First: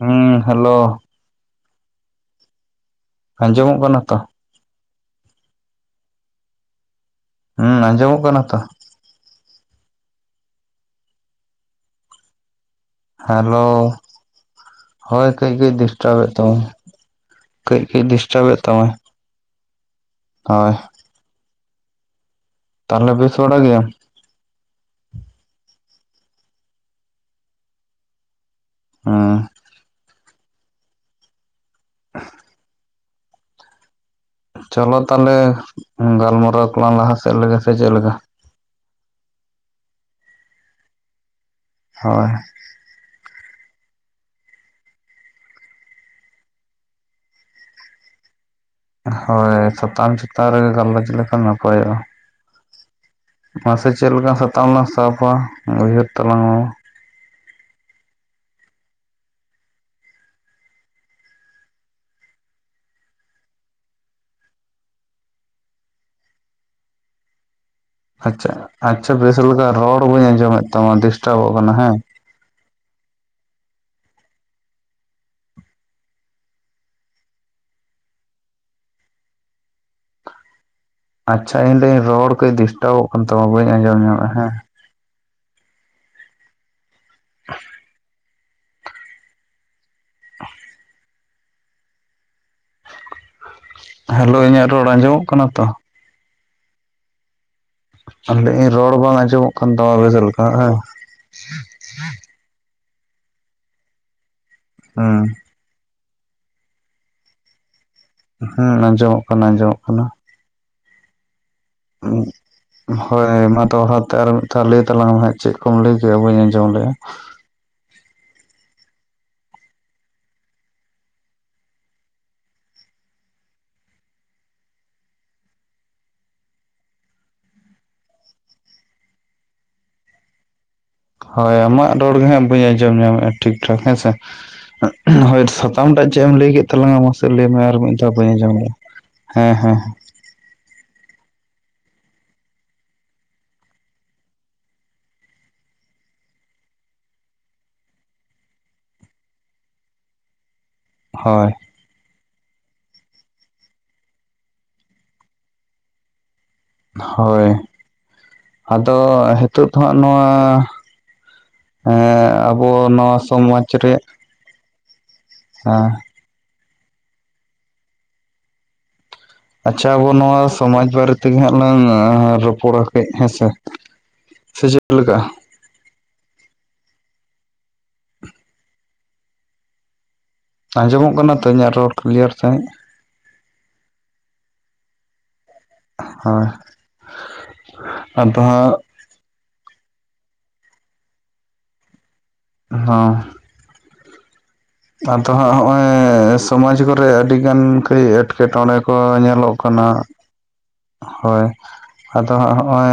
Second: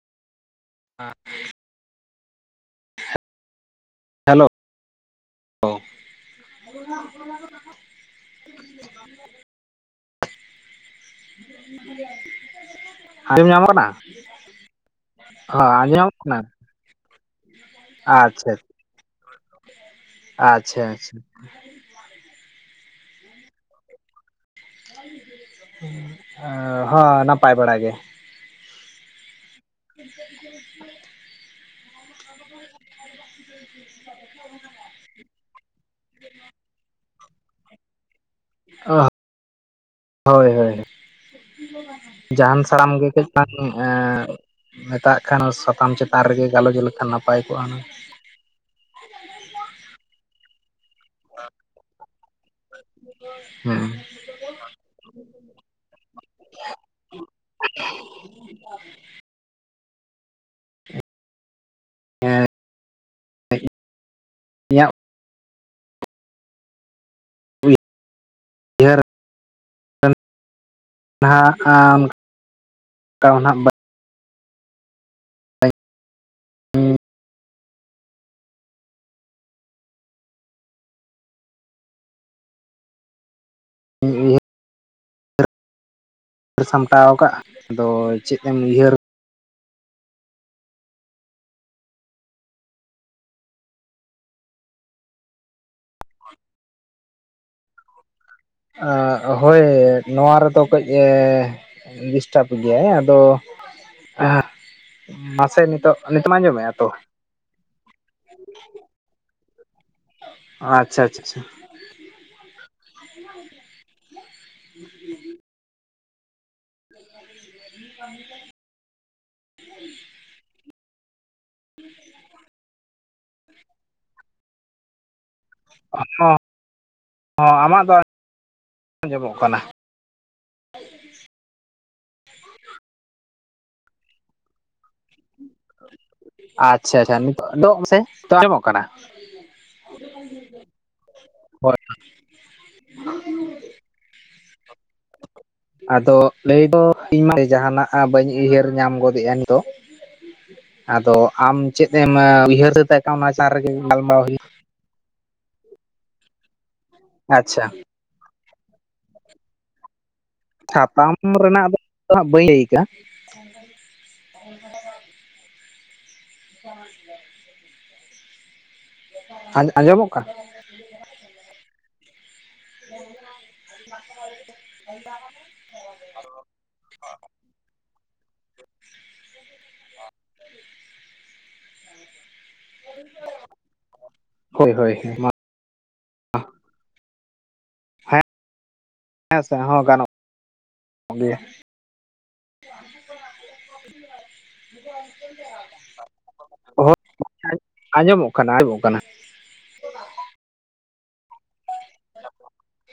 ᱦᱩᱸ ᱦᱮᱞᱳ [inaudible] ᱟᱸᱡᱚᱢᱚᱜ ᱠᱟᱱᱟ ᱛᱚ᱾ ᱦᱮᱞᱳ ᱚ [inaudible] ᱦᱩᱸ ᱟᱸᱡᱚᱢᱚᱜ ᱠᱟᱱᱟ ᱛᱚ [inaudible] ᱦᱮᱞᱳ ᱧᱟᱢᱚᱜ ᱠᱟᱱᱟ ᱦᱳᱭ ᱠᱟᱹᱡ ᱦᱚᱸ ᱠᱟᱹᱡ ᱟᱸᱡᱚᱢ ᱧᱟᱢᱚᱜ ᱰᱤᱥᱴᱟᱵᱮᱫ ᱠᱟᱱᱟ ᱛᱟᱢᱟ ᱠᱟᱹᱡ ᱠᱟᱹᱡ ᱰᱤᱥᱴᱟᱵ ᱟᱪᱪᱷᱟ ᱮ ᱛᱟᱢᱟᱭ᱾ ᱦᱳᱭ ᱟᱪᱪᱷᱟ ᱟᱪᱪᱷᱟ ᱛᱟᱦᱚᱞᱮ ᱯᱮᱥ ᱵᱟᱲᱟᱜ ᱜᱮᱭᱟᱢ? ᱦᱚᱸ ᱱᱟᱯᱟᱭ ᱵᱟᱲᱟ ᱜᱮ ᱦᱚᱸ [inaudible] [inaudible] [inaudible] ᱪᱚᱞᱚ ᱛᱟᱦᱚᱞᱮ, ᱜᱟᱞᱢᱟᱨᱟᱣ ᱠᱚᱞᱟᱝ ᱞᱟᱦᱟ ᱥᱮᱫ ᱥᱮ ᱪᱮᱫ ᱞᱮᱠᱟ? [inaudible] ᱦᱳᱭ ᱦᱳᱭ, ᱦᱳᱭ ᱡᱟᱦᱟᱸᱱ ᱦᱟᱲᱟᱢ ᱜᱮ ᱠᱟᱹᱡ ᱵᱟᱝ ᱮᱸᱻ, ᱢᱮᱛᱟᱜ ᱠᱷᱟᱱ ᱚᱱᱟ ᱥᱟᱛᱟᱢ ᱪᱮᱛᱟᱱ ᱨᱮᱜᱮ ᱜᱟᱞᱚᱪ ᱞᱮᱠᱷᱟᱱ ᱱᱟᱯᱟᱭ ᱠᱚᱜᱼᱟ ᱦᱩᱱᱟᱹᱝ᱾ ᱦᱳᱭ ᱥᱟᱛᱟᱢ ᱪᱮᱛᱟᱱ ᱨᱮᱜᱮ ᱜᱟᱞᱚᱪ ᱞᱮ ᱠᱷᱟᱱ ᱱᱟᱯᱟᱭᱚᱜᱼᱟ᱾ ᱦᱩᱸ ᱢᱟᱥᱮ- ᱪᱮᱫ ᱞᱮᱠᱟᱱ ᱥᱟᱛᱟᱢ ᱞᱟᱝ ᱥᱟᱵᱟ ᱩᱭᱦᱟᱹᱨ ᱛᱟᱞᱟᱝ ᱢᱮ᱾ [inaudible] ᱦᱮᱸ, ᱤᱧᱟᱜ ᱟᱪᱪᱷᱟ, ᱩᱭᱦᱟᱹᱨ ᱟᱪᱪᱷᱟ ᱵᱮᱥ ᱞᱮᱠᱟ ᱨᱚᱲ ᱵᱟᱹᱧ ᱟᱸᱡᱚᱢᱮᱫ ᱛᱟᱢᱟ ᱰᱤᱥᱴᱟᱵᱚᱜ ᱱᱟᱦᱟᱜ ᱠᱟᱱᱟ ᱦᱮᱸ᱾ [unintelligible] ᱟᱪᱪᱷᱟ ᱤᱧ ᱞᱟᱹᱭ-ᱟᱹᱧ ᱨᱚᱲ ᱠᱟᱹᱡ ᱰᱤᱥᱴᱟᱵᱚᱜ ᱠᱟᱱ ᱛᱟᱢᱟ ᱵᱟᱹᱧ ᱟᱸᱡᱚᱢ ᱧᱟᱢ ᱮᱫᱟ ᱩᱭᱦᱟᱹᱨ ᱦᱮᱸ᱾ ᱩᱭᱟᱹᱨ ᱥᱟᱢᱴᱟᱣ ᱟᱠᱟᱜ, ᱟᱫᱚ ᱪᱮᱫ ᱮᱢ ᱩᱭᱦᱟᱹᱨ ᱦᱮᱞᱳᱣ ᱤᱧᱟᱹᱜ ᱨᱚᱲ ᱟᱸᱡᱚᱢᱚᱜ ᱠᱟᱱᱟ ᱛᱚ? [inaudible] ᱟᱨ ᱞᱟᱹᱭ ᱟᱹᱧ ᱟᱺ ᱦᱳᱭ ᱱᱚᱣᱟ ᱨᱮᱫᱚ ᱠᱟᱹᱡ [unintelligible] ᱰᱤᱥᱴᱟᱵ ᱜᱮᱭᱟᱭ ᱟᱫᱚ ᱦᱩᱸ ᱢᱟᱥᱮ ᱱᱤᱛᱚᱜ, ᱱᱤᱛᱚᱜ [inaudible] ᱟᱸᱡᱚᱢᱮᱫᱼᱟ ᱛᱚ? ᱦᱩᱸ ᱟᱸᱡᱚᱢᱚᱜ ᱠᱟᱱᱟ ᱟᱸᱡᱚᱢᱚᱜ ᱠᱟᱱᱟ᱾ ᱟᱪᱪᱷᱟ ᱟᱪᱪᱷᱟ ᱟᱪᱪᱷᱟ᱾ ᱦᱳᱭ ᱢᱟ ᱫᱚᱲᱦᱟ ᱛᱮ ᱟᱨ ᱢᱤᱫ ᱫᱷᱟᱣ ᱞᱟᱹᱭ ᱛᱟᱞᱟᱝ ᱢᱮ ᱦᱟᱸᱜ ᱪᱮᱫ ᱠᱚᱢ ᱞᱟᱹᱭ ᱠᱮᱜ-ᱟ ᱵᱟᱹᱧ ᱟᱸᱡᱚᱢ ᱞᱮᱜᱼᱟ᱾ [inaudible] [inaudible] ᱦᱚᱸ ᱟᱢᱟᱜ ᱫᱚ [inaudible] ᱟᱸᱡᱚᱢᱚᱜ ᱠᱟᱱᱟ ᱾ ᱦᱳᱭ ᱟᱢᱟᱜ ᱨᱚᱲ ᱜᱮ ᱦᱟᱸᱜ ᱵᱟᱹᱧ ᱟᱸᱡᱚᱢ ᱧᱟᱢᱮᱜᱼᱟ ᱴᱷᱤᱠ ᱴᱷᱟᱠ ᱦᱮᱸ ᱥᱮ, ᱦᱳᱭ ᱥᱟ ᱛᱟᱢ ᱴᱟᱜ ᱪᱮᱜ ᱮᱢ ᱞᱟᱹᱭ ᱠᱮᱫ ᱟᱪᱪᱷᱟ ᱛᱟᱞᱟᱝᱟ ᱟᱪᱪᱷᱟ ᱢᱟᱥᱮ ᱱᱤᱛᱚᱜ ᱞᱟᱹᱭ ᱢᱮ ᱫᱚ ᱟᱨ ᱢᱤᱫ ᱥᱮ ᱫᱷᱟᱣ ᱵᱟᱹᱧ ᱟᱸᱡᱚᱢ ᱟᱸᱡᱚᱢᱚᱜ ᱞᱮᱫᱼᱟ, ᱠᱟᱱᱟ ᱦᱮᱸ ᱦᱮᱸ ᱦᱮᱸ᱾ ᱦᱳᱭ ᱟᱫᱚ ᱞᱟᱹᱭ ᱫᱚ ᱤᱧ ᱢᱟ ᱡᱟᱦᱟᱸᱱᱟᱜ ᱵᱟᱹᱧ ᱩᱭᱦᱟᱹᱨ ᱧᱟᱢ ᱜᱚᱫᱮᱜᱼᱟ ᱱᱤᱛᱚᱜ, [unintelligible] ᱟᱫᱚ ᱦᱳᱭ ᱟᱢ ᱪᱮᱫ ᱮᱢ ᱩᱭᱦᱟᱹᱨ ᱥᱟᱹᱛ ᱟᱠᱟᱜᱼᱟ ᱚᱱᱟ ᱪᱮᱛᱟᱱ ᱨᱮᱜᱮ ᱜᱟᱞᱢᱟᱨᱟᱣ ᱦᱩᱭᱩᱜ ᱦᱳᱭ, ᱟᱪᱪᱷᱟ ᱟᱫᱚ ᱦᱮᱛᱳᱜ ᱫᱚ ᱦᱟᱸᱜ ᱱᱚᱣᱟ ᱥᱟᱛᱟᱢ ᱨᱮᱱᱟᱜ ᱫᱚ ᱦᱟᱸᱜ ᱦᱮᱸᱻ ᱵᱟᱹᱧ ᱞᱟᱹᱭ ᱟᱵᱚ ᱠᱟᱜᱼᱟ ᱱᱚᱣᱟ ᱥᱚᱢᱟᱡᱽ ᱨᱮᱭᱟᱜ [inaudible] ᱦᱮᱸ᱾ [inaudible] ᱟᱪᱪᱷᱟ ᱟᱵᱚ ᱟᱸᱡᱚᱢᱚᱜ ᱠᱟᱱᱟ ᱱᱚᱣᱟ ᱥᱚᱢᱟᱡᱽ ᱵᱟᱨᱮ ᱛᱮᱜᱮ ᱦᱟᱸᱜ ᱞᱟᱝ ᱨᱚ ᱯᱚᱲᱟ ᱠᱟᱹᱡ ᱦᱮᱸ ᱥᱮ, ᱥᱮ ᱪᱮᱫ ᱞᱮᱠᱟᱜᱼᱟ? [inaudible] ᱟᱸᱡᱚᱢᱚᱜ ᱠᱟᱱᱟ ᱛᱚ ᱤᱧᱟᱹᱜ ᱨᱚᱲ ᱠᱞᱤᱭᱟᱨ ᱥᱟᱺᱦᱤᱡ? ᱦᱳᱭ ᱦᱳᱭ, ᱢᱟ ᱦᱳᱭ, ᱦᱮᱸ ᱟᱫᱚ ᱦᱟᱹᱜ ᱦᱮᱸ ᱥᱮ ᱦᱚᱸ ᱜᱟᱱᱚᱜ ᱜᱮᱭᱟ᱾ ᱦᱚᱸ ᱟᱫᱚ ᱦᱟᱸᱜ ᱦᱚᱸᱜ-ᱚᱭ ᱥᱚᱢᱟᱡᱽ ᱦᱳᱭ ᱠᱚᱨᱮ ᱟᱹᱰᱤᱜᱟᱱ ᱠᱟᱹᱡ ᱟᱸᱡᱚᱢᱚᱜ ᱠᱟᱱᱟ ᱮᱴᱠᱮᱴᱚᱬᱮ ᱟᱸᱡᱚᱢᱚᱜ ᱠᱚ ᱠᱟᱱᱟ ᱧᱮᱞᱚᱜ ᱠᱟᱱᱟ᱾ ᱦᱳᱭ, ᱟᱫᱚ ᱦᱟᱸᱜ ᱦᱚᱜ-ᱚᱭ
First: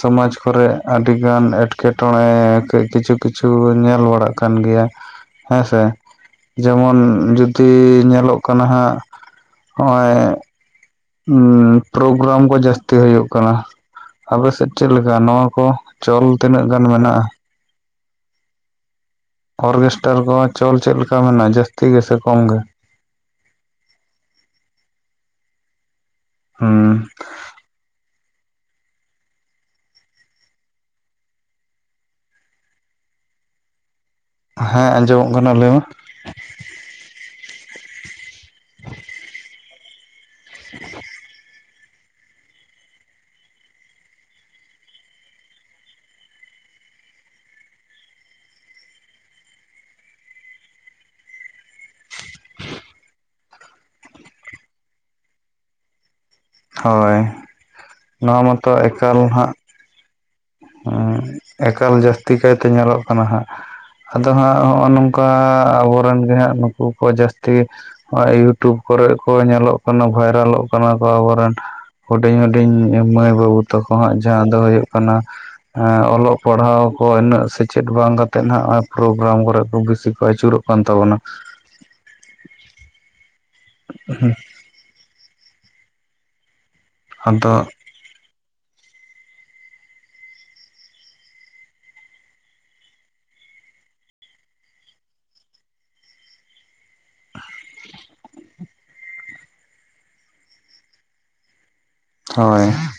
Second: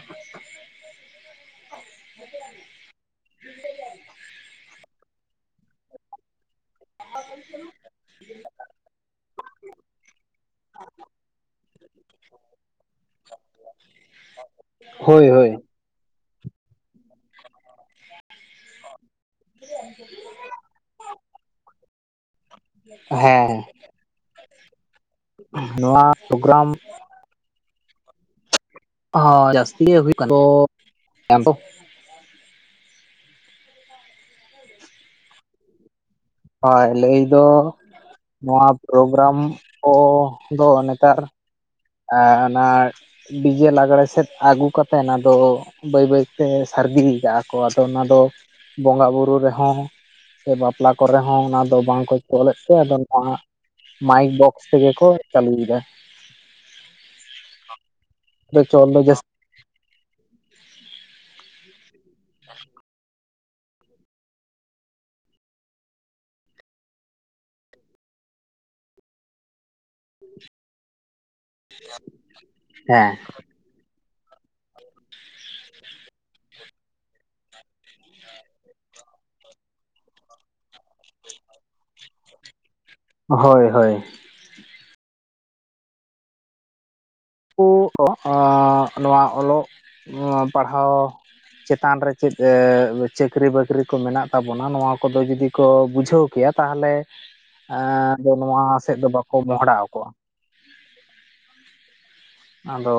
ᱥᱚᱢᱟᱡᱽ ᱠᱚᱨᱮ ᱟᱹᱰᱤᱜᱟᱱ ᱮᱴᱠᱮᱴᱚᱬᱮ ᱠᱟᱹᱡ ᱠᱤᱪᱷᱩ ᱠᱤᱪᱷᱩ ᱧᱮᱞ ᱵᱟᱲᱟᱜ ᱠᱟᱱ ᱜᱮᱭᱟ ᱦᱮᱸᱥᱮ᱾ ᱡᱮᱢᱚᱱ ᱡᱩᱫᱤ ᱧᱮᱞᱚᱜ ᱠᱟᱱᱟ ᱦᱟᱸᱜ ᱦᱚᱜ-ᱚᱭ ᱯᱨᱳᱜᱨᱟᱢ ᱠᱚ ᱡᱟᱹᱥᱛᱤ ᱦᱳᱭᱳᱜ ᱠᱟᱱᱟ ᱟᱯᱮ ᱥᱮᱫ ᱪᱮᱫ ᱞᱮᱠᱟ ᱦᱳᱭ ᱱᱚᱣᱟ ᱦᱳᱭ ᱠᱚ ᱪᱚᱞ ᱛᱤᱱᱟᱹᱜ ᱜᱟᱱ ᱢᱮᱱᱟᱜ-ᱟ? ᱚᱨᱠᱮᱥᱴᱟᱨ ᱠᱚ ᱪᱚᱞ ᱪᱮᱫ ᱞᱮᱠᱟ ᱢᱮᱱᱟᱜ-ᱟ ᱡᱟᱹᱥᱛᱤ ᱜᱮᱥᱮ ᱠᱚᱢ ᱜᱮ᱾ ᱦᱮᱸ ᱱᱚᱣᱟ ᱯᱨᱳᱜᱨᱟᱢ ᱦᱩᱸ ᱦᱚᱸ ᱡᱟᱹᱥᱛᱤ ᱜᱮ ᱦᱩᱭᱩᱜ ᱠᱟᱱᱟ [inaudible] ᱦᱮᱸ ᱟᱸᱡᱚᱢᱚᱜ ᱠᱟᱱᱟ ᱞᱟᱹᱭ ᱢᱮ᱾ ᱦᱳᱭ ᱞᱟᱹᱭ ᱫᱚ ᱱᱚᱣᱟ ᱯᱨᱳᱜᱨᱟᱢ ᱠᱚ ᱫᱚ ᱱᱮᱛᱟᱨ ᱟᱸ ᱚᱱᱟ ᱰᱤᱡᱮ ᱞᱟᱜᱽᱬᱮ ᱥᱮᱫ ᱟᱹᱜᱩ ᱠᱟᱛᱮᱫ ᱚᱱᱟ ᱫᱚ ᱵᱟᱹᱭ ᱵᱟᱹᱭᱛᱮ ᱥᱟᱨᱫᱤᱭ ᱠᱟᱜ-ᱟ ᱠᱚ ᱟᱫᱚ ᱚᱱᱟ ᱫᱚ ᱵᱚᱸᱜᱟ ᱵᱩᱨᱩ ᱨᱮᱦᱚᱸ ᱥᱮ ᱵᱟᱯᱞᱟ ᱠᱚᱨᱮ ᱦᱚᱸ ᱚᱱᱟ ᱫᱚ ᱵᱟᱝ ᱠᱚ ᱛᱚᱞᱮᱫ ᱛᱮ ᱟᱫᱚ ᱱᱚᱣᱟ ᱢᱟᱭᱤᱠ ᱵᱚᱠᱥ ᱛᱮᱜᱮ ᱠᱚ ᱪᱟᱹᱞᱩᱭ ᱮᱫᱟ᱾ ᱦᱳᱭ ᱱᱚᱣᱟ ᱟᱫᱚ ᱢᱟᱛᱚ ᱪᱚᱞ ᱫᱚ ᱮᱠᱟᱞ ᱡᱟᱹᱥᱛᱤ ᱦᱟᱸᱜ ᱮᱠᱟᱞ ᱡᱟᱹᱥᱛᱤ ᱠᱟᱭᱛᱮ ᱧᱮᱞᱚᱜ ᱠᱟᱱᱟ ᱦᱟᱸᱜ ᱟᱫᱚ ᱦᱟᱸᱜ ᱦᱚᱜ-ᱚ ᱱᱚᱝᱠᱟ ᱟᱵᱚᱨᱮᱱ ᱜᱮ ᱦᱟᱸᱜ ᱱᱩᱠᱩ ᱠᱚ ᱡᱟᱹᱥᱛᱤ ᱜᱮ ᱦᱚᱜ-ᱚᱭ ᱤᱭᱩᱴᱩᱵᱽ ᱠᱚᱨᱮᱫ ᱠᱚ ᱧᱮᱞᱚᱜ ᱠᱟᱱᱟ ᱵᱷᱟᱭᱨᱟᱞᱚᱜ ᱠᱟᱱᱟ ᱠᱚ ᱟᱵᱚᱨᱮᱱ ᱦᱩᱰᱤᱧ ᱦᱩᱰᱤᱧ ᱦᱮᱸ ᱢᱟᱹᱭ ᱵᱟᱹᱵᱩ ᱛᱟᱠᱚ ᱦᱟᱸᱜ ᱡᱟᱦᱟᱸ ᱫᱚ ᱦᱳᱭᱳᱜ ᱠᱟᱱᱟ ᱚᱞᱚᱜ ᱯᱟᱲᱦᱟᱣ ᱠᱚ ᱤᱱᱟᱹᱜ ᱥᱮᱪᱮᱫ ᱵᱟᱝ ᱠᱟᱛᱮ ᱱᱟᱦᱟᱜ ᱚᱱᱟ ᱯᱨᱳᱜᱨᱟᱢ ᱠᱚᱨᱮ ᱠᱚ ᱵᱤᱥᱤ ᱠᱚ ᱟᱹᱪᱩᱨᱚᱜ ᱠᱟᱱ ᱛᱟᱵᱚᱱᱟ᱾ ᱦᱳᱭ ᱦᱳᱭ, ᱦᱩᱸ ᱟᱫᱚ [inaudible] ᱱᱚᱣᱟ ᱚᱞᱚᱜ ᱱᱚᱣᱟ ᱯᱟᱲᱦᱟᱣ ᱪᱮᱛᱟᱱ ᱨᱮ ᱪᱮᱫ ᱪᱟᱹᱠᱨᱤ-ᱵᱟᱹᱠᱨᱤ ᱠᱚ ᱢᱮᱱᱟᱜ ᱛᱟᱵᱚᱱᱟ ᱱᱚᱣᱟ ᱠᱚᱫᱚ ᱡᱩᱫᱤ ᱠᱚ ᱵᱩᱡᱷᱟᱹᱣ ᱠᱮᱭᱟ ᱛᱟᱦᱚᱞᱮ ᱮᱸ ᱫᱚ ᱱᱚᱣᱟ ᱥᱮᱫ ᱫᱚ ᱵᱟᱠᱚ ᱢᱚᱦᱚᱰᱟᱣ ᱠᱚᱜ-ᱟ᱾ ᱦᱳᱭ ᱟᱫᱚ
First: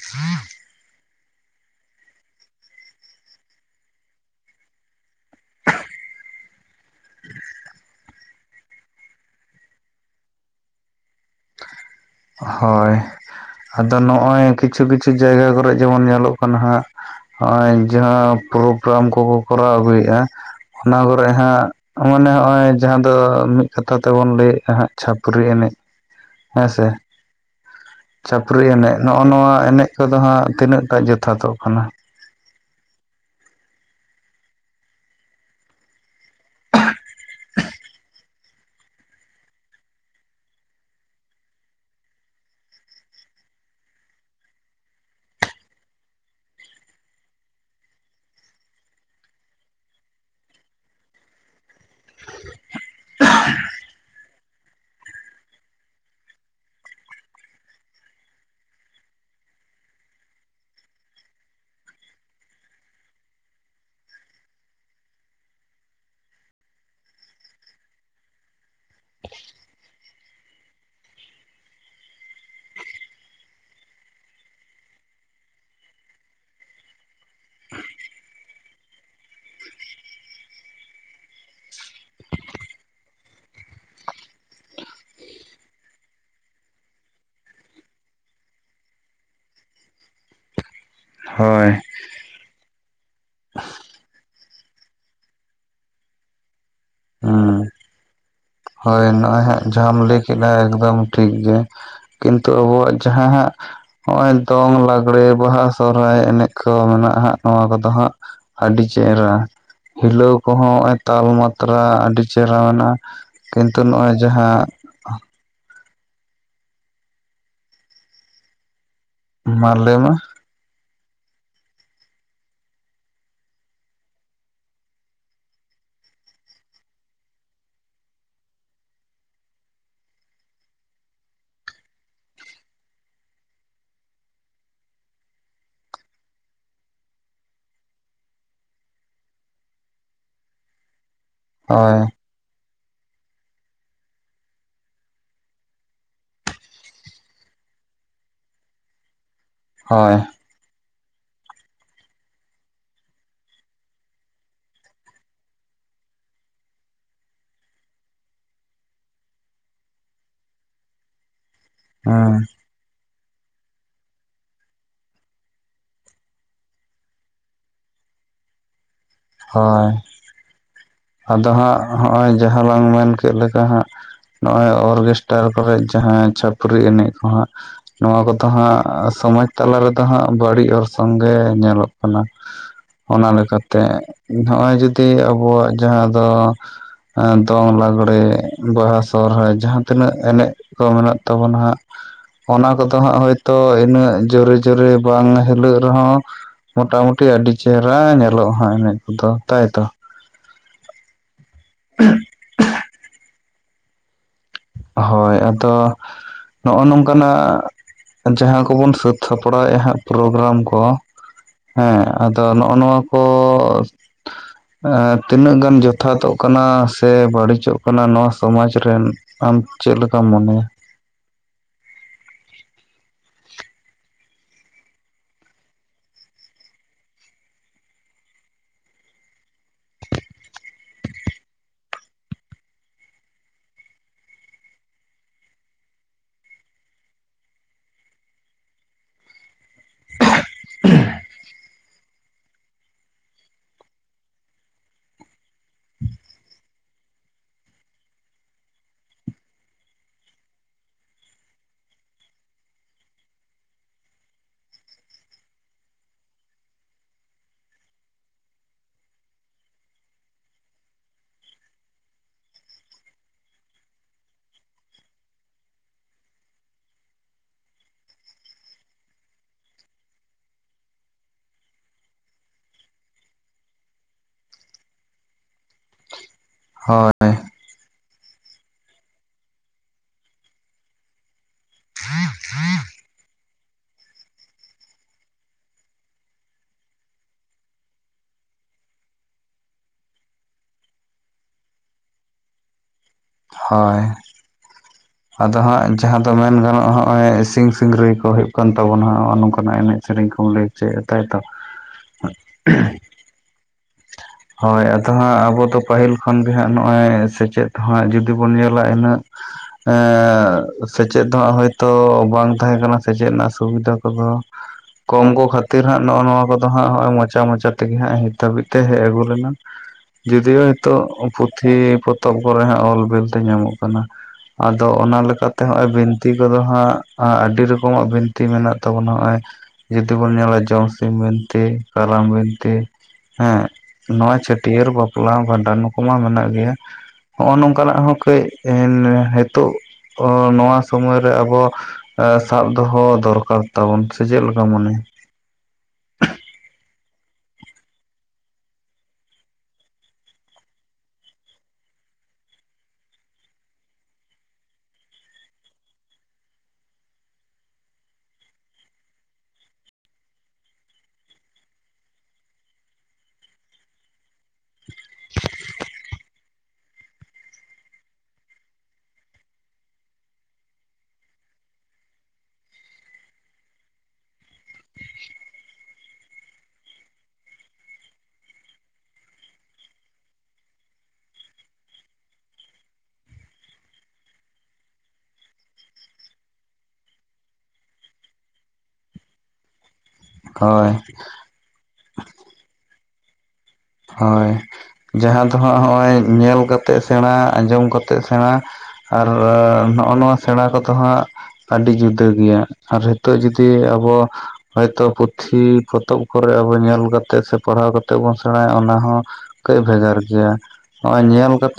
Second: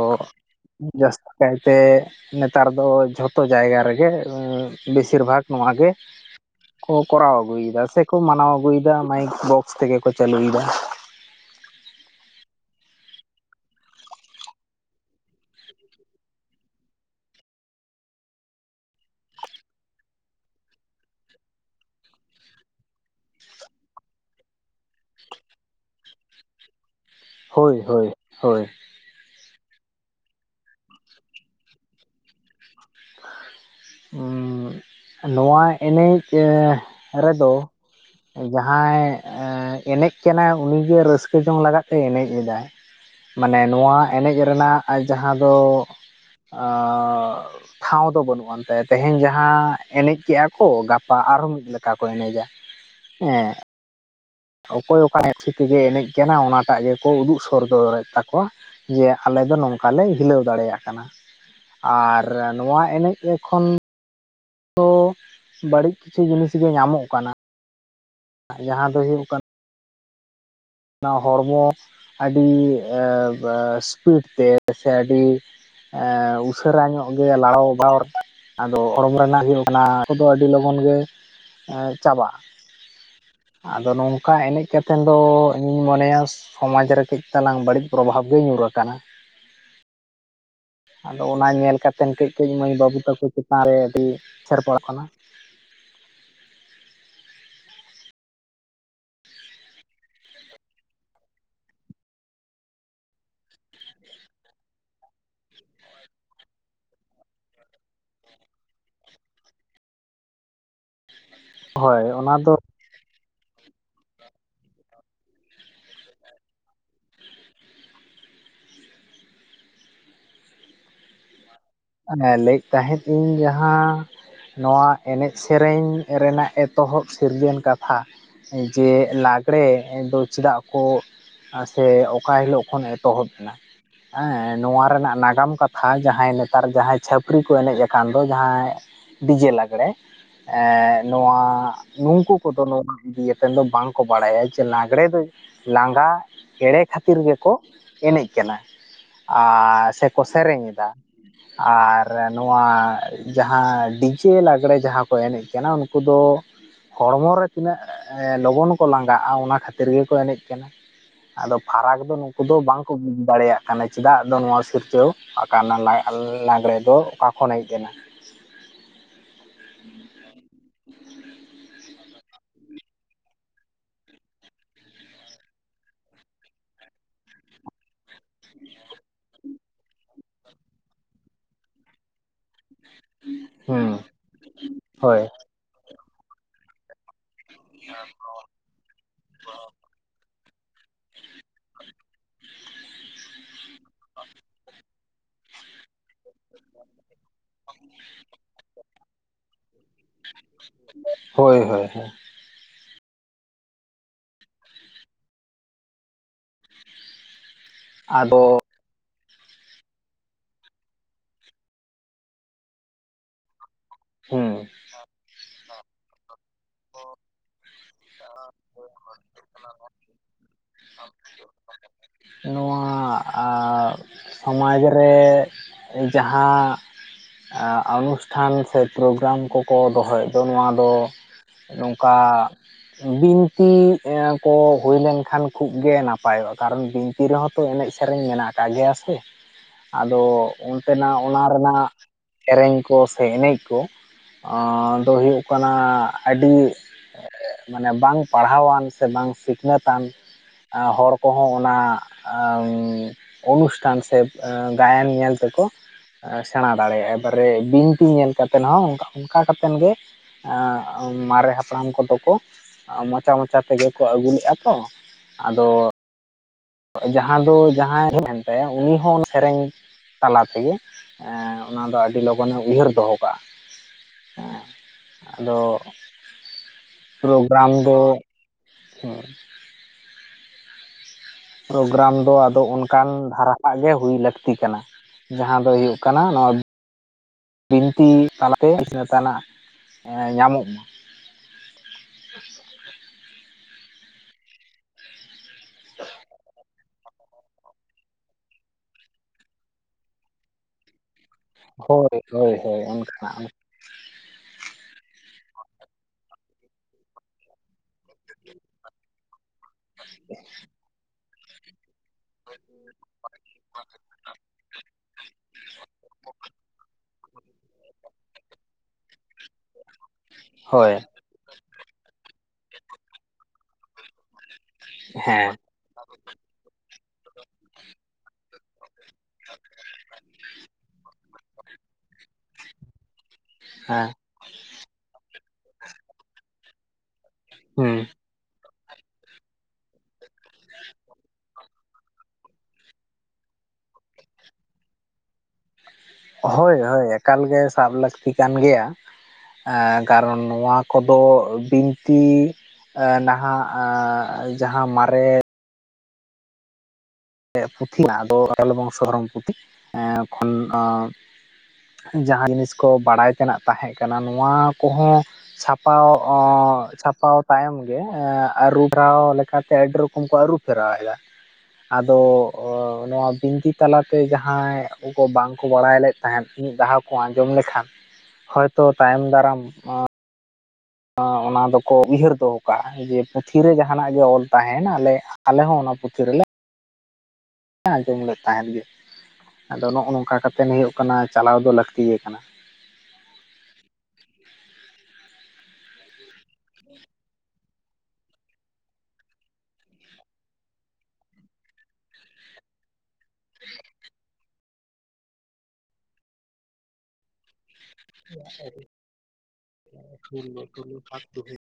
ᱡᱟᱹᱥᱛᱤ ᱠᱟᱭᱛᱮ ᱱᱮᱛᱟᱨ ᱫᱚ ᱡᱷᱚᱛᱚ ᱡᱟᱭᱜᱟ ᱨᱮᱜᱮ ᱵᱮᱥᱤᱨ ᱵᱷᱟᱜᱽ ᱱᱚᱣᱟ ᱜᱮ ᱠᱚ ᱠᱚᱨᱟᱣ ᱟᱹᱜᱩᱭ ᱮᱫᱟ ᱥᱮᱠᱚ ᱢᱟᱱᱟᱣ ᱟᱹᱜᱩᱭ ᱮᱫᱟ ᱢᱟᱹᱭᱤᱠ ᱵᱚᱠᱥ ᱛᱮᱜᱮ ᱠᱚ ᱪᱟᱹᱞᱩᱭ ᱮᱫᱟ᱾ ᱦᱳᱭ ᱟᱫᱚ ᱱᱚᱜ-ᱚᱭ ᱠᱤᱪᱷᱩ ᱠᱤᱪᱷᱩ ᱡᱟᱭᱜᱟ ᱠᱚᱨᱮ ᱡᱮᱢᱚᱱ ᱧᱮᱞᱚᱜ ᱠᱟᱱᱟ ᱦᱟᱸᱜ ᱦᱚᱜ-ᱚᱭ ᱡᱟᱦᱟᱸ ᱯᱨᱳᱜᱨᱟᱢ ᱠᱚᱠᱚ ᱠᱚᱨᱟᱣ ᱟᱹᱜᱩᱭ ᱮᱫ-ᱟ ᱚᱱᱟ ᱠᱚᱨᱮᱜ ᱦᱟᱸᱜ ᱢᱟᱱᱮ ᱦᱚᱜ-ᱚᱭ ᱡᱟᱦᱟᱸ ᱫᱚ ᱢᱤᱫ ᱠᱟᱛᱷᱟ ᱛᱮᱵᱚᱱ ᱞᱟᱹᱭᱮᱜ-ᱟ ᱦᱟᱸᱜ ᱪᱷᱟᱹᱯᱨᱤ ᱮᱱᱮᱡ ᱦᱮᱸ ᱥᱮ ᱦᱳᱭ ᱦᱳᱭ ᱦᱳᱭ ᱪᱷᱟᱹᱯᱨᱤ ᱮᱱᱮᱡ ᱱᱚᱜ-ᱚ ᱱᱚᱣᱟ ᱮᱱᱮᱡ ᱠᱚᱫᱚ ᱦᱟᱸᱜ ᱛᱤᱱᱟᱹᱜᱴᱟ ᱡᱚᱛᱷᱟᱛᱚᱜ ᱠᱟᱱᱟ᱾ ᱩᱸ ᱱᱚᱣᱟ ᱮᱱᱮᱡ ᱨᱮᱫᱚ ᱡᱟᱦᱟᱸᱭ ᱮᱱᱮᱡ ᱠᱟᱱᱟᱭ ᱩᱱᱤ ᱜᱮ ᱨᱟᱹᱥᱠᱟᱹ ᱡᱚᱝ ᱞᱟᱜᱟᱫ ᱮ ᱮᱱᱮᱡ ᱮᱫᱟᱭ᱾ ᱢᱟᱱᱮ ᱱᱚᱣᱟ ᱮᱱᱮᱡ ᱨᱮᱱᱟᱜ ᱡᱟᱦᱟᱸ ᱫᱚ ᱴᱷᱟᱶ ᱫᱚ ᱵᱟᱹᱱᱩᱜ ᱟᱱ ᱛᱟᱭᱟ ᱛᱮᱦᱮᱧ ᱡᱟᱦᱟᱸ ᱮᱱᱮᱡ ᱠᱮᱜ-ᱟ ᱠᱚ ᱜᱟᱯᱟ ᱟᱨᱦᱚᱸ ᱢᱤᱫ ᱞᱮᱠᱟ ᱠᱚ ᱮᱱᱮᱡᱟ᱾ ᱮᱸ ᱚᱠᱚᱭ ᱚᱠᱟ ᱟᱡ ᱤᱪᱷᱟᱹ ᱛᱮᱜᱮ ᱮᱱᱮᱡ ᱠᱟᱱᱟ᱾ ᱚᱱᱟᱴᱟ-ᱜ ᱜᱮᱠᱚ ᱩᱫᱩᱜ ᱥᱚᱫᱚᱨᱮᱫ ᱛᱟᱠᱚᱣᱟ᱾ ᱡᱮ ᱟᱞᱮ ᱫᱚ ᱱᱚᱝᱠᱟᱞᱮ ᱦᱤᱞᱟᱹᱣ ᱫᱟᱲᱮᱭᱟ-ᱜ ᱠᱟᱱᱟ᱾ ᱟᱨ ᱱᱚᱣᱟ ᱮᱱᱮᱡ ᱮᱸ ᱠᱷᱚᱱᱼᱼ ᱛᱚ ᱵᱟᱹᱲᱤᱡ ᱠᱤᱪᱷᱩ ᱡᱤᱱᱤᱥ ᱜᱮ, ᱧᱟᱢᱚᱜ ᱠᱟᱱᱟ᱾ ᱡᱟᱦᱟᱸ ᱫᱚ ᱦᱩᱭᱩ-ᱜ ᱠᱟᱱᱟ᱾ ᱚᱱᱟ ᱦᱚᱲᱢᱚ ᱟᱹᱰᱤ ᱤᱥᱯᱤᱰ ᱛᱮ, ᱥᱮ ᱟᱹᱰᱤ ᱮᱸ ᱩᱥᱟᱹᱨᱟ ᱧᱚᱜ ᱜᱮ ᱞᱟᱲᱟᱣ ᱵᱟᱼᱼ ᱟᱫᱚ ᱦᱚᱲᱚᱢ ᱨᱮᱱᱟ-ᱜ ᱦᱩᱭᱩᱜ ᱠᱟᱱᱟ᱾ ᱚᱠᱛᱚ ᱫᱚ ᱟᱹᱰᱤ ᱞᱚᱜᱚᱱ ᱜᱮ ᱪᱟᱵᱟᱜᱼᱟ᱾ ᱟᱫᱚ ᱱᱚᱝᱠᱟ ᱮᱱᱮᱡ ᱠᱟᱛᱮᱱ ᱫᱚ ᱤᱧ-ᱤᱧ ᱢᱚᱱᱮᱭᱟ, ᱥᱚᱢᱟᱡᱽ ᱨᱮ ᱠᱟᱹᱡ ᱛᱟᱞᱟᱝ ᱵᱟᱹᱲᱤᱡ ᱯᱨᱚᱵᱷᱟᱵᱽ ᱜᱮ ᱧᱩᱨ ᱟᱠᱟᱱᱟ᱾ ᱟᱫᱚ ᱚᱱᱟ ᱦᱳᱭ ᱧᱮᱞ ᱠᱟᱛᱮᱫ ᱠᱟᱹᱡ, ᱠᱟᱹᱡ ᱢᱟᱹᱭ - ᱵᱟᱹᱵᱩ ᱛᱟᱠᱚ ᱪᱮᱛᱟᱱ ᱨᱮ, ᱟᱹᱰᱤ ᱥᱮᱨ ᱯᱟᱲᱟᱜ ᱠᱟᱱᱟ᱾ ᱦᱩᱸ ᱦᱳᱭ ᱱᱚᱜᱼᱚᱭ ᱦᱟᱸᱜ, ᱡᱟᱦᱟᱢ ᱞᱟᱹᱭ ᱠᱮᱫ ᱮᱠᱫᱚᱢ ᱴᱷᱤᱠ ᱜᱮ ᱠᱤᱱᱛᱩ ᱟᱵᱚᱣᱟᱜᱼᱟ᱾ ᱡᱟᱦᱟᱸ ᱦᱟᱸᱜ ᱱᱚᱜᱼᱚᱭ ᱫᱚᱝ, ᱞᱟᱸᱜᱽᱲᱮ, ᱵᱟᱦᱟ, ᱥᱚᱦᱨᱟᱭ, ᱮᱱᱮᱡ ᱠᱚ ᱢᱮᱱᱟᱜᱼᱟ ᱾ᱦᱟᱸᱜ ᱱᱚᱣᱟ ᱠᱚᱫᱚ ᱦᱟᱸᱜ ᱟᱹᱰᱤ ᱪᱮᱦᱨᱟ ᱾ ᱦᱤᱞᱟᱹᱣ ᱠᱚᱼᱦᱚᱸ ᱱᱚᱜᱼᱚᱭ ᱛᱟᱞᱢᱟᱛᱨᱟ, ᱦᱳᱭ ᱟᱹᱰᱤ ᱚᱱᱟ ᱫᱚ ᱪᱮᱦᱨᱟ ᱢᱮᱱᱟᱜᱼᱟ᱾ ᱠᱤᱱᱛᱩ ᱱᱚᱜᱼᱚᱭ ᱡᱟᱦᱟᱸ᱾ ᱢᱟ ᱞᱟᱹᱭ ᱢᱮ? ᱞᱟᱹᱭᱮᱫ ᱛᱟᱦᱮᱸᱫ ᱤᱧ ᱡᱟᱦᱟᱸ᱾ ᱱᱚᱣᱟ ᱮᱱᱮᱡ, ᱥᱮᱨᱮᱧ ᱨᱮᱱᱟ-ᱜ ᱮᱛᱚᱦᱚᱵ ᱥᱤᱨᱡᱟᱹᱱ ᱠᱟᱛᱷᱟ᱾ ᱡᱮ ᱞᱟᱸᱜᱽᱲᱮ ᱫᱚᱸ ᱪᱮᱫᱟᱜ ᱠᱚ ᱥᱮ ᱚᱠᱟ ᱦᱤᱞᱳ-ᱜ ᱠᱷᱚᱱ ᱮᱛᱚᱦᱚᱵ ᱮᱱᱟ? ᱮᱸ ᱱᱚᱣᱟ ᱨᱮᱱᱟᱜ ᱱᱟᱜᱟᱢ ᱠᱟᱛᱷᱽᱟ᱾ ᱡᱟᱦᱟᱸᱭ ᱱᱮᱼᱼ ᱱᱮᱛᱟᱨ ᱡᱟᱦᱟᱸᱭ ᱪᱷᱟᱹᱯᱨᱤ ᱠᱚ ᱮᱱᱮᱡ ᱟᱠᱟᱱ ᱫᱚ᱾ ᱡᱟᱦᱟᱸᱭ ᱰᱤᱡᱮ ᱞᱟᱸᱜᱽᱬᱮᱸ ᱮᱸ ᱱᱚᱣᱟ ᱦᱳᱭ ᱜᱩᱝᱼᱼ ᱫᱚ ᱱᱚᱣᱟ ᱤᱫᱤ ᱟᱛᱮᱫ ᱫᱚ, ᱵᱟᱝᱠᱚ ᱵᱟᱲᱟᱭᱟ ᱾ᱡᱮ ᱞᱟᱸᱜᱽᱲᱮ ᱫᱚ ᱞᱟᱸᱜᱟ ᱮᱲᱮᱸ ᱠᱷᱟᱹᱛᱤᱨ ᱜᱮ-ᱠᱚ ᱮᱱᱮᱡ ᱠᱟᱱᱟ᱾ ᱟᱨ ᱥᱮ ᱦᱳᱭ ᱠᱚ ᱥᱮᱨᱮᱧ ᱮᱫᱟ᱾ ᱟᱨ ᱱᱚᱣᱟ ᱡᱟᱦᱟᱸ ᱰᱤᱡᱮ ᱞᱟᱸᱜᱽᱬᱮᱸ ᱡᱟᱦᱟᱸ ᱠᱚ ᱮᱱᱮᱡ ᱠᱟᱱᱟ᱾ ᱩᱱᱠᱩ ᱫᱚ ᱦᱚᱲᱢᱚ ᱨᱮ ᱛᱤᱱᱟᱹᱜ ᱞᱚᱜᱚᱱ ᱠᱚ ᱞᱟᱸᱜᱟᱜᱼᱟ᱾ ᱚᱱᱟ ᱠᱷᱟᱹᱛᱤᱨ ᱜᱮᱠᱚ ᱮᱱᱮᱡ ᱠᱟᱱᱟ᱾ ᱟᱫᱚ ᱯᱷᱟᱨᱟᱠ ᱫᱚ ᱦᱩᱸ ᱱᱩᱠᱩ ᱫᱚ, ᱵᱟᱝᱠᱚ ᱵᱩᱡ ᱫᱟᱲᱮᱭᱟ-ᱜ ᱠᱟᱱᱟ᱾ ᱪᱮᱫᱟᱜ ᱫᱚ ᱱᱚᱣᱟ ᱥᱤᱨᱡᱟᱹᱣ ᱟᱠᱟᱱᱟᱼᱼ ᱞᱟᱸᱜᱽᱲᱮ ᱫᱚ ᱚᱠᱟ ᱠᱷᱚᱱ ᱦᱮᱡ ᱮᱱᱟ? ᱦᱚᱭ ᱟᱫᱚ ᱦᱟᱸᱜ ᱦᱚᱸ-ᱚᱭ ᱡᱟᱦᱟᱸ ᱞᱟᱝ ᱢᱮᱱ ᱠᱮᱫ ᱞᱮᱠᱟ ᱾ᱦᱟᱸᱜ ᱱᱚᱜᱼᱚᱭ ᱚᱨᱠᱮᱥᱴᱟᱨ ᱠᱚᱨᱮᱜ ᱡᱟᱦᱟᱸ ᱪᱷᱟᱹᱯᱨᱤ ᱮᱱᱮᱡ ᱠᱚ ᱦᱟᱸᱜ ᱼᱼ ᱱᱚᱣᱟ ᱠᱚᱼᱫᱚ ᱦᱟᱸᱜ, ᱥᱚᱢᱟᱡᱽ ᱛᱟᱞᱟ ᱨᱮᱫᱚ ᱦᱟᱸᱜ, ᱵᱟᱹᱲᱤᱡ ᱚᱨᱥᱚᱝ ᱜᱮ ᱧᱮᱞᱚᱜ ᱠᱟᱱᱟ। ᱚᱱᱟ ᱞᱮᱠᱟᱛᱮ, ᱦᱩᱸ ᱱᱚᱜᱼᱚᱭ ᱡᱩᱫᱤ ᱦᱳᱭ ᱟᱵᱚᱣᱟᱼᱜ ᱡᱟᱦᱟᱸ ᱫᱚ ᱼᱼ ᱟ ᱫᱚᱝ ᱞᱟᱜᱽᱲᱮ, ᱵᱟᱦᱟ ᱥᱚᱦᱚᱨᱟᱭ, ᱡᱟᱦᱟᱸ ᱼᱼ ᱛᱤᱱᱟᱹᱜ ᱮᱱᱮᱡ ᱠᱚ ᱢᱮᱱᱟ-ᱜ ᱛᱟᱵᱚᱱᱟ᱾ ᱦᱟᱸᱜ ᱚᱱᱟ ᱠᱚᱼᱫᱚ ᱦᱟᱸᱜ ᱦᱳᱭᱛᱳ ᱤᱱᱟᱹᱜ ᱡᱳᱨᱮ, ᱡᱳᱨᱮ ᱵᱟᱝ ᱦᱤᱞᱟᱹᱜ ᱨᱮᱦᱚᱸ ᱼᱼ ᱢᱚᱴᱟᱢᱩᱴᱤ ᱟᱹᱰᱤ ᱪᱮᱦᱨᱟ ᱧᱮᱞᱚᱜᱼᱟ᱾ ᱦᱟᱸᱜ ᱮᱱᱮᱡ ᱠᱚᱫᱚ। ᱛᱟᱭᱛᱚ? ᱦᱳᱭ ᱦᱳᱭ ᱦᱳᱭ [inaudible] ᱦᱳᱭ ᱟᱫᱚ, ᱱᱚᱜᱼᱚ ᱱᱚᱝᱠᱟᱱᱟᱼᱜ ᱟᱫᱚ ᱡᱟᱦᱟᱸ ᱠᱚᱵᱚᱱ ᱥᱟᱹᱛ ᱼᱼ ᱥᱟᱯᱲᱟᱣᱮᱫᱼᱟ ᱦᱟᱸᱜ, ᱯᱨᱳᱜᱨᱟᱢ ᱠᱚ, ᱦᱮᱸ, ᱟᱫᱚ ᱱᱚᱜᱼᱚ ᱱᱚᱣᱟ ᱠᱚ ᱦᱩᱸ ᱼᱼ ᱮᱸ ᱛᱤᱱᱟᱹᱜ ᱜᱟᱱ ᱡᱚᱛᱷᱟᱛᱚ-ᱜ ᱠᱟᱱᱟ? ᱥᱮ ᱵᱟᱹᱲᱤᱡᱚᱜ ᱠᱟᱱᱟ ᱱᱚᱣᱟ ᱥᱚᱢᱟᱡᱽ ᱨᱮᱱ ᱟᱢ ᱪᱮᱫ ᱞᱮᱠᱟᱢ ᱢᱚᱱᱮᱭᱟ? ᱱᱚᱣᱟ ᱟᱨ ᱥᱚᱢᱟᱡᱽ ᱨᱮ ᱡᱟᱦᱟᱸ ᱼᱼ ᱟᱻ ᱚᱱᱩᱥᱴᱷᱟᱱ ᱥᱮ ᱯᱨᱳᱜᱨᱟᱢ ᱠᱚᱠᱚ ᱫᱚᱦᱚᱭᱮᱫ ᱫᱚ, ᱱᱚᱣᱟ ᱫᱚ ᱼᱼ ᱱᱚᱝᱠᱟᱻ ᱵᱤᱱᱛᱤ ᱮᱸ ᱠᱚ ᱦᱩᱭᱞ ᱞᱮᱱ ᱠᱷᱟᱱ ᱠᱷᱩᱵ ᱜᱮ ᱱᱟᱯᱟᱭᱚᱜᱼᱟ। ᱠᱟᱨᱚᱱ ᱵᱤᱱ ᱛᱤ ᱨᱮᱦᱚᱸ ᱛᱚ ᱮᱱᱮᱡ ᱥᱮᱨᱮᱧ ᱢᱮᱱᱟᱜ ᱟᱠᱟᱫ ᱜᱮᱭᱟ ᱥᱮ। ᱟᱫᱚ ᱚᱱᱛᱮᱱᱟᱜ ᱚᱱᱟ ᱨᱮᱱᱟᱜ ᱥᱮᱨᱮᱧ ᱠᱚ, ᱥᱮ ᱮᱱᱮᱡ ᱠᱚ। ᱟᱸᱻ ᱫᱚ ᱦᱩᱭᱩᱜ ᱠᱟᱱᱟ ᱟᱹᱰᱤ ᱼᱼ ᱮ ᱢᱟᱱᱮ ᱵᱟᱝ ᱯᱟᱲᱦᱟᱣᱟᱱ, ᱥᱮ ᱵᱟᱝ ᱥᱤᱠᱷᱱᱟᱹᱛᱟᱱ। ᱟ ᱦᱚᱲ ᱠᱚᱦᱚᱸ ᱚᱱᱟ ᱚᱱᱩᱥᱴᱷᱟᱱ ᱥᱮ ᱜᱟᱭᱟᱱ ᱧᱮᱞ ᱛᱮᱠᱚ ᱼᱼ ᱮ [unintelligible] ᱥᱮᱬᱟ ᱫᱟᱲᱮᱭᱟᱜᱼᱟ। ᱮᱵᱟᱨᱮ ᱵᱤᱱᱛᱤ ᱧᱮᱞ ᱠᱟᱛᱮᱫ ᱦᱚᱸ ᱚᱱᱠᱟ ᱠᱟᱛᱮᱫ ᱜᱮ ᱮᱸᱻ ᱢᱟᱨᱮ ᱦᱟᱯᱲᱟᱢ ᱠᱚᱫᱚ ᱠᱚ, ᱢᱚᱪᱟ ᱢᱚᱪᱟ ᱛᱮᱜᱮ ᱠᱚ ᱟᱹᱜᱩ ᱞᱮᱜᱼᱟ ᱛᱚ। ᱟᱫᱚ ᱡᱟᱦᱟᱸ ᱫᱚ ᱡᱟᱦᱟᱸᱭ ᱢᱮᱱ ᱛᱟᱭᱟ ᱩᱱᱤ ᱦᱚᱸ ᱥᱮᱨᱮᱧ ᱛᱟᱞᱟ ᱛᱮᱜᱮ ᱼᱼ ᱮ ᱚᱱᱟ ᱫᱚ ᱟᱹᱰᱤ ᱞᱚᱜᱚᱱᱮ ᱩᱭᱦᱟᱹᱨ ᱫᱚᱦᱚ ᱠᱟᱜᱼᱟ। ᱮ ᱟᱫᱚᱻ ᱦᱳᱭ ᱯᱨᱳᱜᱨᱟᱢ ᱫᱚ ᱯᱨᱳᱜᱨᱟᱢ ᱫᱚ ᱟᱫᱚ ᱚᱱᱠᱟᱱ ᱫᱷᱟᱨᱟ ᱦᱟᱜ ᱜᱮ ᱦᱩᱭ ᱞᱟᱹᱠᱛᱤ ᱠᱟᱱᱟ। ᱡᱟᱦᱟᱸ ᱫᱚ ᱦᱩᱭᱩᱜ ᱠᱟᱱᱟ ᱱᱚᱣᱟ ᱼᱼ ᱵᱤᱱᱛᱤ ᱛᱟᱞᱟᱛᱮ [unintelligible] ᱛᱟᱱᱟᱜ ᱧᱟᱢᱚᱜ ᱢᱟ। ᱦᱳᱭ ᱟᱫᱚ ᱦᱟᱸᱜ ᱡᱟᱦᱟᱸ ᱫᱚ ᱢᱮᱱ ᱜᱟᱱᱚᱜᱼᱟ ᱦᱚᱸᱜᱼᱚᱭ ᱥᱤᱧ ᱥᱤᱝᱨᱤ ᱠᱚ ᱦᱩᱭᱩᱜ ᱠᱟᱱ ᱛᱟᱵᱚᱱᱟ᱾ ᱦᱚᱸᱜᱼᱚ ᱱᱚᱝᱠᱟᱱᱟᱜ ᱮᱱᱮᱡ ᱥᱮᱨᱮᱧ ᱠᱚ ᱞᱟᱹᱭ ᱼᱼ ᱪᱮᱫ ᱛᱟᱭ ᱛᱚ ᱦᱳᱭ ᱦᱳᱭ ᱦᱳᱭ ᱚᱱᱠᱟᱱᱟᱜ। [inaudible] ᱦᱳᱭ ᱟᱫᱚ ᱦᱟᱸᱜ ᱟᱵᱚ ᱫᱚ ᱯᱟᱹᱦᱤᱞ ᱠᱷᱚᱱᱜ ᱦᱟᱸᱜ ᱱᱚᱜᱼᱚᱭ ᱥᱮᱪᱮᱫ ᱦᱟᱸᱜ ᱡᱩᱫᱤ ᱵᱚᱱ ᱧᱮᱞᱟ। ᱤᱱᱟᱹᱜ ᱼᱼ ᱦᱮᱸᱻ ᱥᱮᱪᱮᱫ ᱫᱚ ᱦᱟᱸᱜ ᱦᱳᱭᱛᱚ ᱵᱟᱝ ᱛᱟᱦᱮᱸ ᱠᱟᱱᱟ, ᱥᱮᱪᱮᱫ ᱨᱮᱱᱟᱜ ᱥᱩᱵᱤᱫᱷᱟ ᱠᱚᱫᱚ। [inaudible] ᱠᱚᱢ ᱠᱚ ᱠᱷᱟᱹᱛᱤᱨ ᱦᱟᱸᱜ ᱱᱚᱜᱼᱚ ᱱᱚᱣᱟ ᱠᱚᱫᱚ ᱦᱟᱸᱜ ᱦᱚᱸᱜᱼᱚᱭ ᱢᱚᱪᱟ ᱢᱚᱟ ᱛᱮᱜᱮ ᱦᱟᱸᱜ ᱱᱤᱛ ᱦᱟᱹᱵᱤᱡ ᱛᱮ ᱦᱮᱡ ᱟᱹᱜᱩ ᱞᱮᱱᱟ। ᱡᱩᱫᱤ ᱦᱚᱭᱛᱚ ᱦᱳᱭ ᱱᱤᱛᱳᱜ ᱯᱩᱛᱷᱤ ᱯᱚᱛᱚᱵᱽ ᱠᱚᱨᱮ ᱦᱟᱸᱜ ᱚᱞ ᱵᱤᱞ ᱛᱮ ᱧᱟᱢᱚᱜ ᱠᱟᱱᱟ। ᱟᱫᱚ ᱚᱱᱟ ᱦᱮᱸ ᱞᱮᱠᱟᱛᱮ ᱦᱚᱸᱜᱼᱚᱭ ᱵᱤᱱᱛᱤ ᱠᱚᱫᱚ ᱦᱟᱸᱜ ᱟᱹᱰᱤ ᱨᱚᱠᱚᱢᱟᱜ ᱵᱤᱱᱛᱤ ᱢᱮᱱᱟᱜ ᱼᱼ ᱛᱟᱵᱚᱱᱟ। ᱱᱚᱜᱼᱚᱭ ᱡᱩᱫᱤ ᱵᱚᱱ ᱧᱮᱞᱟ ᱡᱚᱢᱥᱤᱢ ᱵᱤᱱᱛᱤ, ᱠᱟᱨᱟᱢ ᱵᱤᱱᱛᱤ। ᱦᱮᱸ ᱱᱚᱣᱟ ᱪᱷᱟᱹᱴᱭᱟᱹᱨ, ᱵᱟᱯᱞᱟ, ᱵᱷᱟᱸᱰᱟᱱ ᱱᱩᱠᱩ ᱢᱟ ᱢᱮᱱᱟᱜ ᱜᱮᱭᱟ। ᱦᱚᱸᱜᱼᱚ ᱱᱚᱝᱠᱟᱱᱟᱜ ᱦᱩᱸ ᱦᱚᱸ ᱠᱟᱹᱡ ᱮ ᱱᱤᱛᱚᱜ ᱱᱚᱣᱟ ᱥᱚᱢᱚᱭ ᱨᱮ ᱟᱵᱚ ᱼᱼ ᱮ ᱥᱟᱵ ᱫᱚᱦᱚ ᱫᱚᱨᱠᱟᱨ ᱛᱟᱵᱚᱱ। ᱥᱮ ᱪᱮᱫ ᱞᱮᱠᱟᱢ ᱢᱚᱱᱮᱭᱟ? ᱦᱳᱭ ᱦᱳᱭ ᱮᱠᱟᱞ ᱜᱮ ᱥᱟᱵ ᱞᱟᱹᱠᱛᱤ ᱠᱟᱱ ᱜᱮᱭᱟ ᱠᱟᱨᱚᱱ ᱱᱚᱣᱟ ᱠᱚᱫᱚ ᱵᱤᱱᱛᱤ ᱱᱟᱦᱟᱜ ᱡᱟᱦᱟᱸ ᱢᱟᱨᱮ ᱯᱩᱛᱷᱤ ᱱᱟ ᱟᱫᱚ ᱟᱮᱞ ᱵᱚᱝᱥᱚ ᱫᱷᱚᱨᱚᱢ ᱯᱩᱛᱷᱤᱠ ᱮᱸ ᱠᱷᱚᱱ ᱡᱟᱦᱟᱸ ᱡᱤᱱᱤᱥ ᱠᱚ ᱵᱟᱲᱟᱭ ᱛᱮᱱᱟᱜ ᱛᱟᱦᱮᱸ ᱠᱟᱱᱟ ᱱᱚᱣᱟ ᱠᱚᱦᱚᱸ ᱪᱷᱟᱯᱟᱣ ᱪᱷᱟᱯᱟᱣ ᱛᱟᱭᱚᱢ ᱜᱮ ᱟᱹᱨᱩ ᱯᱷᱮᱨᱟᱣ ᱞᱮᱠᱟᱛᱮ ᱟᱹᱰᱤ ᱨᱚᱠᱚᱢ ᱠᱚ ᱟᱹᱨᱩ ᱯᱷᱮᱨᱟᱣᱮᱫᱟ ᱟᱫᱚ ᱚ ᱱᱚᱣᱟ ᱵᱤᱱᱛᱤ ᱛᱟᱞᱟᱛᱮ ᱡᱟᱦᱟᱸᱭ ᱩᱸ ᱠᱩ ᱵᱟᱝ ᱠᱚ ᱵᱟᱲᱟᱭ ᱞᱮᱫ ᱛᱟᱦᱮᱸᱫ, ᱢᱤᱫ ᱫᱷᱟᱣ ᱠᱚ ᱟᱸᱡᱚᱢ ᱞᱮᱠᱷᱟᱱ, ᱦᱚᱭᱛᱳ ᱛᱟᱭᱚᱢ ᱫᱟᱨᱟᱢ ᱚᱸ ᱚᱸ ᱚᱱᱟ ᱫᱚᱠᱚ ᱩᱭᱦᱟᱹᱨ ᱫᱚᱦᱚ ᱠᱟᱜᱼᱟ᱾ ᱡᱮ ᱯᱩᱛᱷᱤ ᱨᱮ ᱡᱟᱦᱟᱸᱱᱟᱜ ᱜᱮ ᱚᱞ ᱛᱟᱦᱮᱸᱱ ᱟᱞᱮ, ᱟᱞᱮ ᱦᱚᱸ ᱚᱱᱟ ᱯᱩᱛᱷᱤ ᱨᱮᱞᱮ ᱟᱸᱡᱚᱢ ᱞᱮᱫ ᱛᱟᱦᱮᱸᱫ ᱜᱮ, ᱟᱫᱚ ᱱᱚᱜᱼᱚᱼ ᱱᱚᱝᱠᱟ ᱠᱟᱛᱮᱱ ᱦᱳᱭ ᱦᱩᱭᱩᱜ ᱠᱟᱱᱟ ᱪᱟᱞᱟᱣ ᱫᱚ ᱞᱟᱹᱠᱛᱤ ᱜᱮ ᱠᱟᱱᱟ᱾ ᱦᱳᱭ, ᱡᱟᱦᱟᱸ ᱫᱚᱦᱟᱸᱜ ᱦᱚᱸᱜᱼᱚᱭ ᱧᱮᱞ ᱠᱟᱛᱮᱜ ᱥᱮᱬᱟ ᱟᱸᱡᱚᱢ ᱠᱟᱛᱮᱜ ᱥᱮᱬᱟ ᱟᱨᱻ ᱱᱚᱜᱼᱚ ᱱᱚᱣᱟ ᱥᱮᱬᱟ ᱠᱚᱫᱚ ᱦᱟᱸᱜ ᱟᱹᱰᱤ ᱡᱩᱫᱟᱹ ᱜᱮᱭᱟ, ᱟᱨ ᱛᱚᱜ ᱡᱩᱫᱤ ᱟᱵᱚ ᱦᱚᱭᱛᱚ ᱯᱩᱛᱷᱤ ᱯᱚᱛᱚᱵ ᱠᱚᱨᱮ ᱟᱵᱚ ᱧᱮᱞ ᱠᱟᱛᱮᱜ ᱥᱮ ᱯᱟᱲᱦᱟᱣ ᱠᱟᱛᱮᱜ ᱵᱚᱱ ᱥᱮᱬᱟᱭᱟ ᱚᱱᱟ ᱦᱚᱸ ᱠᱟᱹᱜ ᱵᱷᱮᱜᱟᱨ ᱜᱮᱭᱟ, ᱱᱚᱜᱼᱚᱭ ᱧᱮᱞ ᱠᱟᱛ-